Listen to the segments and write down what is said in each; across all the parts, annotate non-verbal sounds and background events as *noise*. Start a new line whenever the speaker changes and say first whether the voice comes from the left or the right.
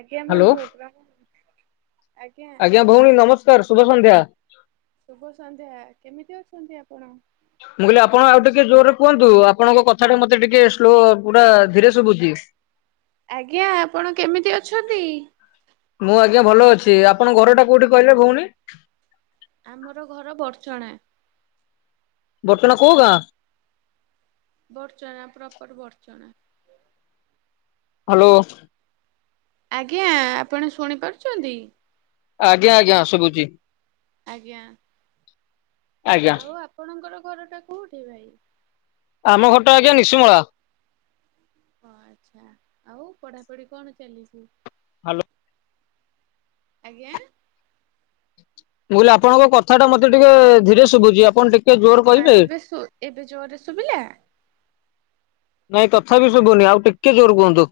right: ଆଜ୍ଞା
left: ହ୍ୟାଲୋ
right: ବନ୍ଧୁ ଆଜ୍ଞା।
left: ଆଜ୍ଞା ଭଉଣୀ ନମସ୍କାର ଶୁଭ ସନ୍ଧ୍ୟା।
right: ଶୁଭ ସନ୍ଧ୍ୟା କେମିତି ଅଛନ୍ତି ଆପଣ?
left: ମୁଁ କହିଲି ଆପଣ ଆଉ ଟିକେ ଜୋରରେ କୁହନ୍ତୁ। ଆପଣଙ୍କ କଥା ଟା ମତେ ଟିକେ ସ୍ଲୋ ପୁରା ଧୀରେ ଶୁଭୁଛି।
right: ଆଜ୍ଞା ଆପଣ କେମିତି ଅଛନ୍ତି?
left: ମୁଁ ଆଜ୍ଞା ଭଲ ଅଛି ଆପଣଙ୍କ ଘର ଟା କୋଉଠି କହିଲେ ଭଉଣୀ?
right: ଆମର ଘର ବର୍ଛଣା।
left: ବଡ଼ଚଣା କୋଉ ଗାଁ
right: ବର୍ଚନା ପ୍ରପର ବର୍ଚନା।
left: ହ୍ୟାଲୋ
right: ଆଜ୍ଞା ଆପଣ ଶୁଣିପାରୁଛନ୍ତି?
left: ଆଜ୍ଞା ଆଜ୍ଞା ଶୁଭୁଛି।
right: ଆଜ୍ଞା‌।
left: ଆଜ୍ଞା
right: ଆଉ ଆପଣଙ୍କର ଘର ଟା କୋଉଠି ଭାଇ?
left: ଆମ ଘରଟା ଆଜ୍ଞା ନିଶୁମଳା।
right: ଓ ଆଚ୍ଛା ଆଉ ପଢାପଢି କଣ ଚାଲିଛି?
left: ହ୍ୟାଲୋ
right: ଆଜ୍ଞା
left: ବୁହିଲେ ଆପଣଙ୍କ କଥା ଟା ମତେ ଟିକେ ଧୀରେ ଶୁଭୁଛି। ଆପଣ ଟିକେ ଜୋର କହିବେ?
right: ଆଉ ଏବେ ଏବେ ଜୋରରେ ଶୁଭିଲା?
left: ନାଇଁ ତଥାପି ଶୁଭୁନି ଆଉ ଟିକେ ଜୋର କୁହନ୍ତୁ।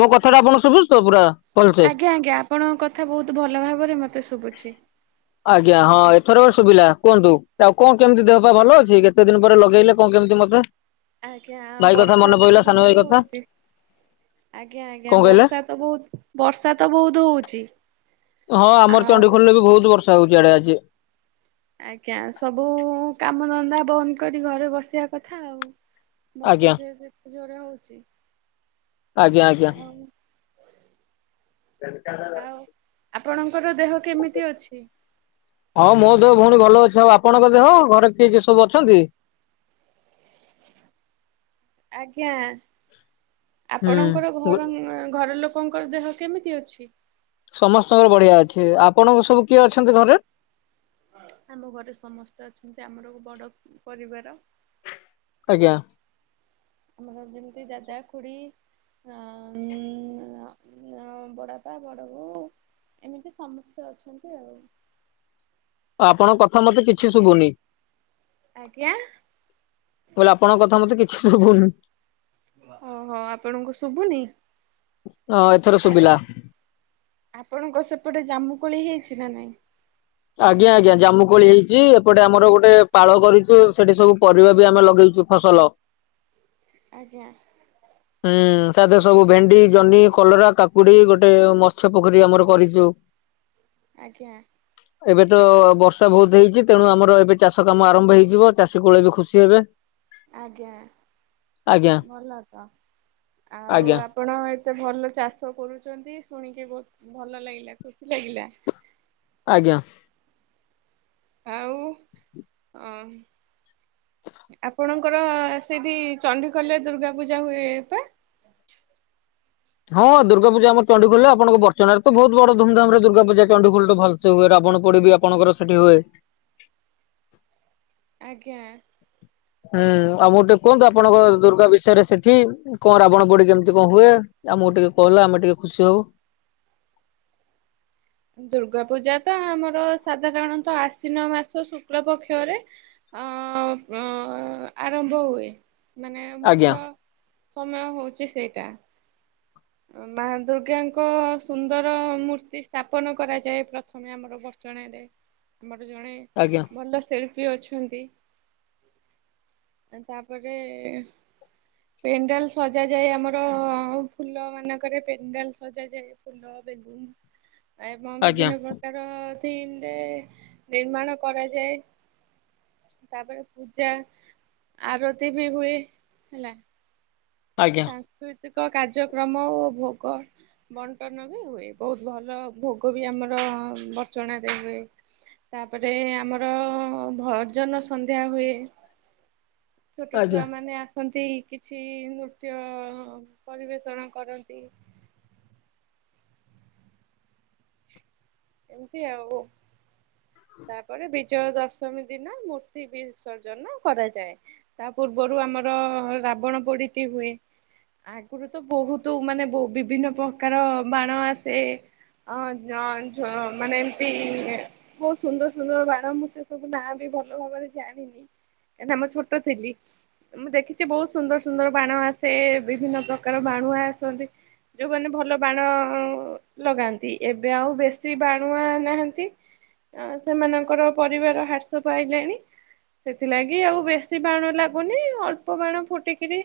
left: ମୋ କଥା ଟା ଆପଣ ଶୁଭୁଛି ତ ପୁରା? ଭଲସେ?
right: ଆଜ୍ଞା ଆଜ୍ଞା ଆପଣଙ୍କ କଥା ବହୁତ ଭଲ ଭାବରେ ମତେ ଶୁଭୁଛି।
left: ଆଜ୍ଞା ହଁ ଏଥର ଗ ସୁବିଲା କୁହନ୍ତୁ ଆଉ କଣ କେମିତି ଦେହ ପା ଭଲ ଅଛି? କେତେ ଦିନ ପରେ ଲଗେଇଲେ କଣ କେମିତି ମତେ?
right: ଆଜ୍ଞା
left: ଭାଇ କଥା
right: ବର୍ଷା
left: ମନେ
right: ତ
left: ପଇଲା ସାନ ଭାଇ
right: ବହୁତ
left: କଥା
right: ହଉଛି ଆଜ୍ଞା, ଆଜ୍ଞା
left: କଣ କହିଲେ
right: ବର୍ଷା ତ ବହୁତ ବର୍ଷା ତ ବହୁତ ହଉଛି।
left: ହଁ ଆମର
right: ଆଉ
left: ଚଣ୍ଡିଖୋଲ ରେ ବି ବହୁତ ବର୍ଷା ହଉଛି ଆଡେ ଆଜି।
right: ଆଜ୍ଞା ସବୁ କାମ ଧନ୍ଦା ବନ୍ଦ କରି ଘରେ ବସିବା କଥା ଆଉ। ବର୍ଷା
left: ଆଜ୍ଞା
right: ଯେ ଯେତେ ଜୋର ହୋଉଚି।
left: ଆଜ୍ଞା ଆଜ୍ଞା
right: ଆଉ
left: *unintelligible*
right: ଆଉ ଆପଣଙ୍କର ଦେହ କେମିତି ଅଛି?
left: ହଁ ମୋ ଦେହ ଭୋଉଣୀ ଭଲ ଅଛି। ଆଉ ଆପଣଙ୍କ ଦେହ ଘରେ କିଏ କିଏ ସବୁ ଅଛନ୍ତି?
right: ଆଜ୍ଞା ଆପଣଙ୍କର
left: ହୁଁ
right: ଘର, ଘର ଲୋ କଙ୍କର ଦେହ କେମିତି ଅଛି?
left: ସମସ୍ତଙ୍କର ବଢିଆ ଅଛି। ଆପଣଙ୍କ ସବୁ କିଏ ଅଛନ୍ତି ଘରେ?
right: ଆମ ଘରେ ସମସ୍ତେ ଅଛନ୍ତି। ଆମର ଗୋ ବଡ ପରିବାର।
left: ଆଜ୍ଞା।
right: ଆମର ଯେମିତି ଦାଦା, ଖୁଡି ଆ ଉଁ ବଡାପା, ବଡବୋଉ ଏମିତି ସମସ୍ତେ ଅଛନ୍ତି ଆଉ।
left: ଆପଣଙ୍କ କଥା ମତେ କିଛି ଶୁବୁନି।
right: ଆଜ୍ଞା।
left: ମୁଁ କହିଲି ଆପଙ୍କ କଥା ମତେ କିଛି ଶୁବୁନି।
right: ଓହୋ ଆପଣଙ୍କୁ ଶୁବୁନି?
left: *unintelligible*
right: ଆଉ ଆ-ଆପଣଙ୍କ ସେପଟେ ଜାମୁକୋଳି ହେଇଚି ନା ନାଇଁ?
left: ଆଜ୍ଞା ଆଜ୍ଞା ଜାମୁକୋଳି ହେଇଚି। ଏପଟେ ଆମର ଗୋଟେ ପାଳ କରିଚୁ ସେଠି ସବୁ ପରିବା ବି ଆମେ ଲଗେଇଚୁ। ଫସଲ।
right: ଆଜ୍ଞା।
left: ହୁଁ ତା *unintelligible* ସବୁ, ଭେଣ୍ଡି, ଜହ୍ନି, କଲରା, କାକୁଡି ଗୋଟେ ମତ୍ସ୍ୟ ପୋଖରୀ ଆମର କରିଚୁ।
right: ଆଜ୍ଞା।
left: ଏବେ ତ ବର୍ଷା ବୋହୁତ ହେଇଚି। ତେଣୁ ଆମର ଏବେ ଚାଷ କାମ ଆରମ୍ଭ ହେଇଯିବ। ଚାଷୀ କୂଳ ବି ଖୁସି ହେବେ।
right: ଆଜ୍ଞା
left: ଆଜ୍ଞା
right: ଭଲ ତ ଆଉ
left: ଆଜ୍ଞା
right: ଆପଣ ଏତେ ଭଲ ଚାଷ କରୁଚନ୍ତି ଶୁଣିକି ବୋହୁତ ଭଲ ଲାଗିଲା ଖୁସି ଲାଗିଲା।
left: ଆଜ୍ଞା।
right: ଆଉ ଅଂ ଆପଣଙ୍କର ସେଇଠି ଚଣ୍ଡିଖୋଲରେ ଦୁର୍ଗା ପୂଜା ହୁଏ ପା?
left: ହଁ ଦୁର୍ଗାପୂଜା ଆମ ଚଣ୍ଡିଖୋଲ ଆପଣଙ୍କ ବଡଚଣାରେ ତ ବୋହୁତ ବଡ ଧୁମଧାମରେ ଦୁର୍ଗାପୂଜା ଚଣ୍ଡିଖୋଲଟେ ଭଲ ସେ ହୁଏ। ରାବଣ ପୋଡିବି ଆପଣଙ୍କର ସେଠି ହୁଏ।
right: ଆଜ୍ଞା।
left: ହୁଁ ଆମକୁ ଟିକେ କୁହନ୍ତୁ ଆପଣଙ୍କ ଦୁର୍ଗା ବିଷୟରେ ସେଠି। କଣ ରାବଣ ପୋଡି କେମିତି କଣ ହୁଏ। ଆମକୁ ଟିକେ କହିଲେ ଆମେ ଟିକେ ଖୁସି ହୋବୁ।
right: ଦୁର୍ଗାପୂଜା ତ ଆମର ସାଧାରଣତଃ ଆଶ୍ଵିନ ମାସ ଶୁକ୍ଳ ପକ୍ଷରେ ଆଁ ଉଁ ଆରମ୍ଭ ହୁଏ। ମାନେ
left: ଆଜ୍ଞା
right: ମୁଖ୍ୟ ସମୟ ହେଉଚି ସେଇଟା। ମା ଦୁର୍ଗାଙ୍କ ସୁନ୍ଦର ମୂର୍ତ୍ତି ସ୍ଥାପନ କରାଯାଏ ପ୍ରଥ ମେ ଆମର ବଡଚଣାରେ ଆମର ଜଣେ
left: ଆଜ୍ଞା
right: ଭଲ ଶି ଳ୍ପି ଅଛନ୍ତି। ତାପରେ ପେଣ୍ଡାଲ ସଜାଯାଏ ଆମର ଫୁଲ ମାନଙ୍କରେ ପେଣ୍ଡାଲ ସଜାଯାଏ ଫୁଲ ବେଳୁନ ଏବଂ
left: ଆଜ୍ଞା
right: ବିଭିନ୍ନ ପ୍ର କାର ଥିମ ରେ ନିର୍ମାଣ କରାଯାଏ। ତାପରେ ପୂଜା ଆରତି ବି ହୁଏ ହେଲା।
left: ଆଜ୍ଞା।
right: ସାଂସ୍କୃତିକ କାର୍ଯ୍ୟକ୍ରମ ଓ ଭୋଗ ବଣ୍ଟନ ବି ହୁଏ ବୋହୁତ ଭଲ ଭୋଗ ବି ଆମର ବଡଚଣାରେ ହୁଏ। ତାପରେ ଆମର ଭଜନ ସନ୍ଧ୍ୟା ହୁଏ। ଛୋଟ
left: ଆଜ୍ଞା।
right: ଛୁଆ ମାନେ ଆସନ୍ତି କିଛି ନୃ ନୃତ୍ୟ ପରିବେଷଣ କରନ୍ତି। ଏମତି ଆଉ ତାପରେ ବି। ବିଜୟ ଦଶମୀ ଦିନ ମୂର୍ତ୍ତି ବିସର୍ଜନ କରାଯାଏ। ତା ପୂର୍ବରୁ ଆମର ରାବଣ ପୋଡି ହୁଏ। ଆଗରୁ ତ ବହୁତ ମାନେ ବିଭିନ୍ନ ପ୍ରକାର ବାଣ ଆସେ। ହ ଜ ମାନେ ଏମିତି। ବହୁତ ସୁନ୍ଦର ସୁନ୍ଦର ବାଣ ମୁଁ ସେ ସବୁ ନାଁ ବି ଭଲ ଭାବରେ ଜାଣିନି। ଆମ ଛୋଟ ଥିଲି। ମୁଁ ଦେଖିଛି ବହୁତ ସୁନ୍ଦର ସୁନ୍ଦର ବାଣ ଆସେ ବିଭିନ୍ନ ପ୍ରକାର ବାଣୁଆ ଆସନ୍ତି। ଯୋଉମାନେ ଭଲ ବାଣ ଲଗାନ୍ତି ଏବେ ଆଉ ବସ୍ତ। ସେ ବାଣୁଆ ନାହାନ୍ତି ସେମାନଙ୍କର ପରିବାର ହ୍ରାସ ପାଇଲେଣି। ସେଥିଲାଗି ଆଉ ବେଶୀ ବାଣ ଲାଗୁନି ଅଳ୍ପ ବାଣ ଫୁଟିକିରି।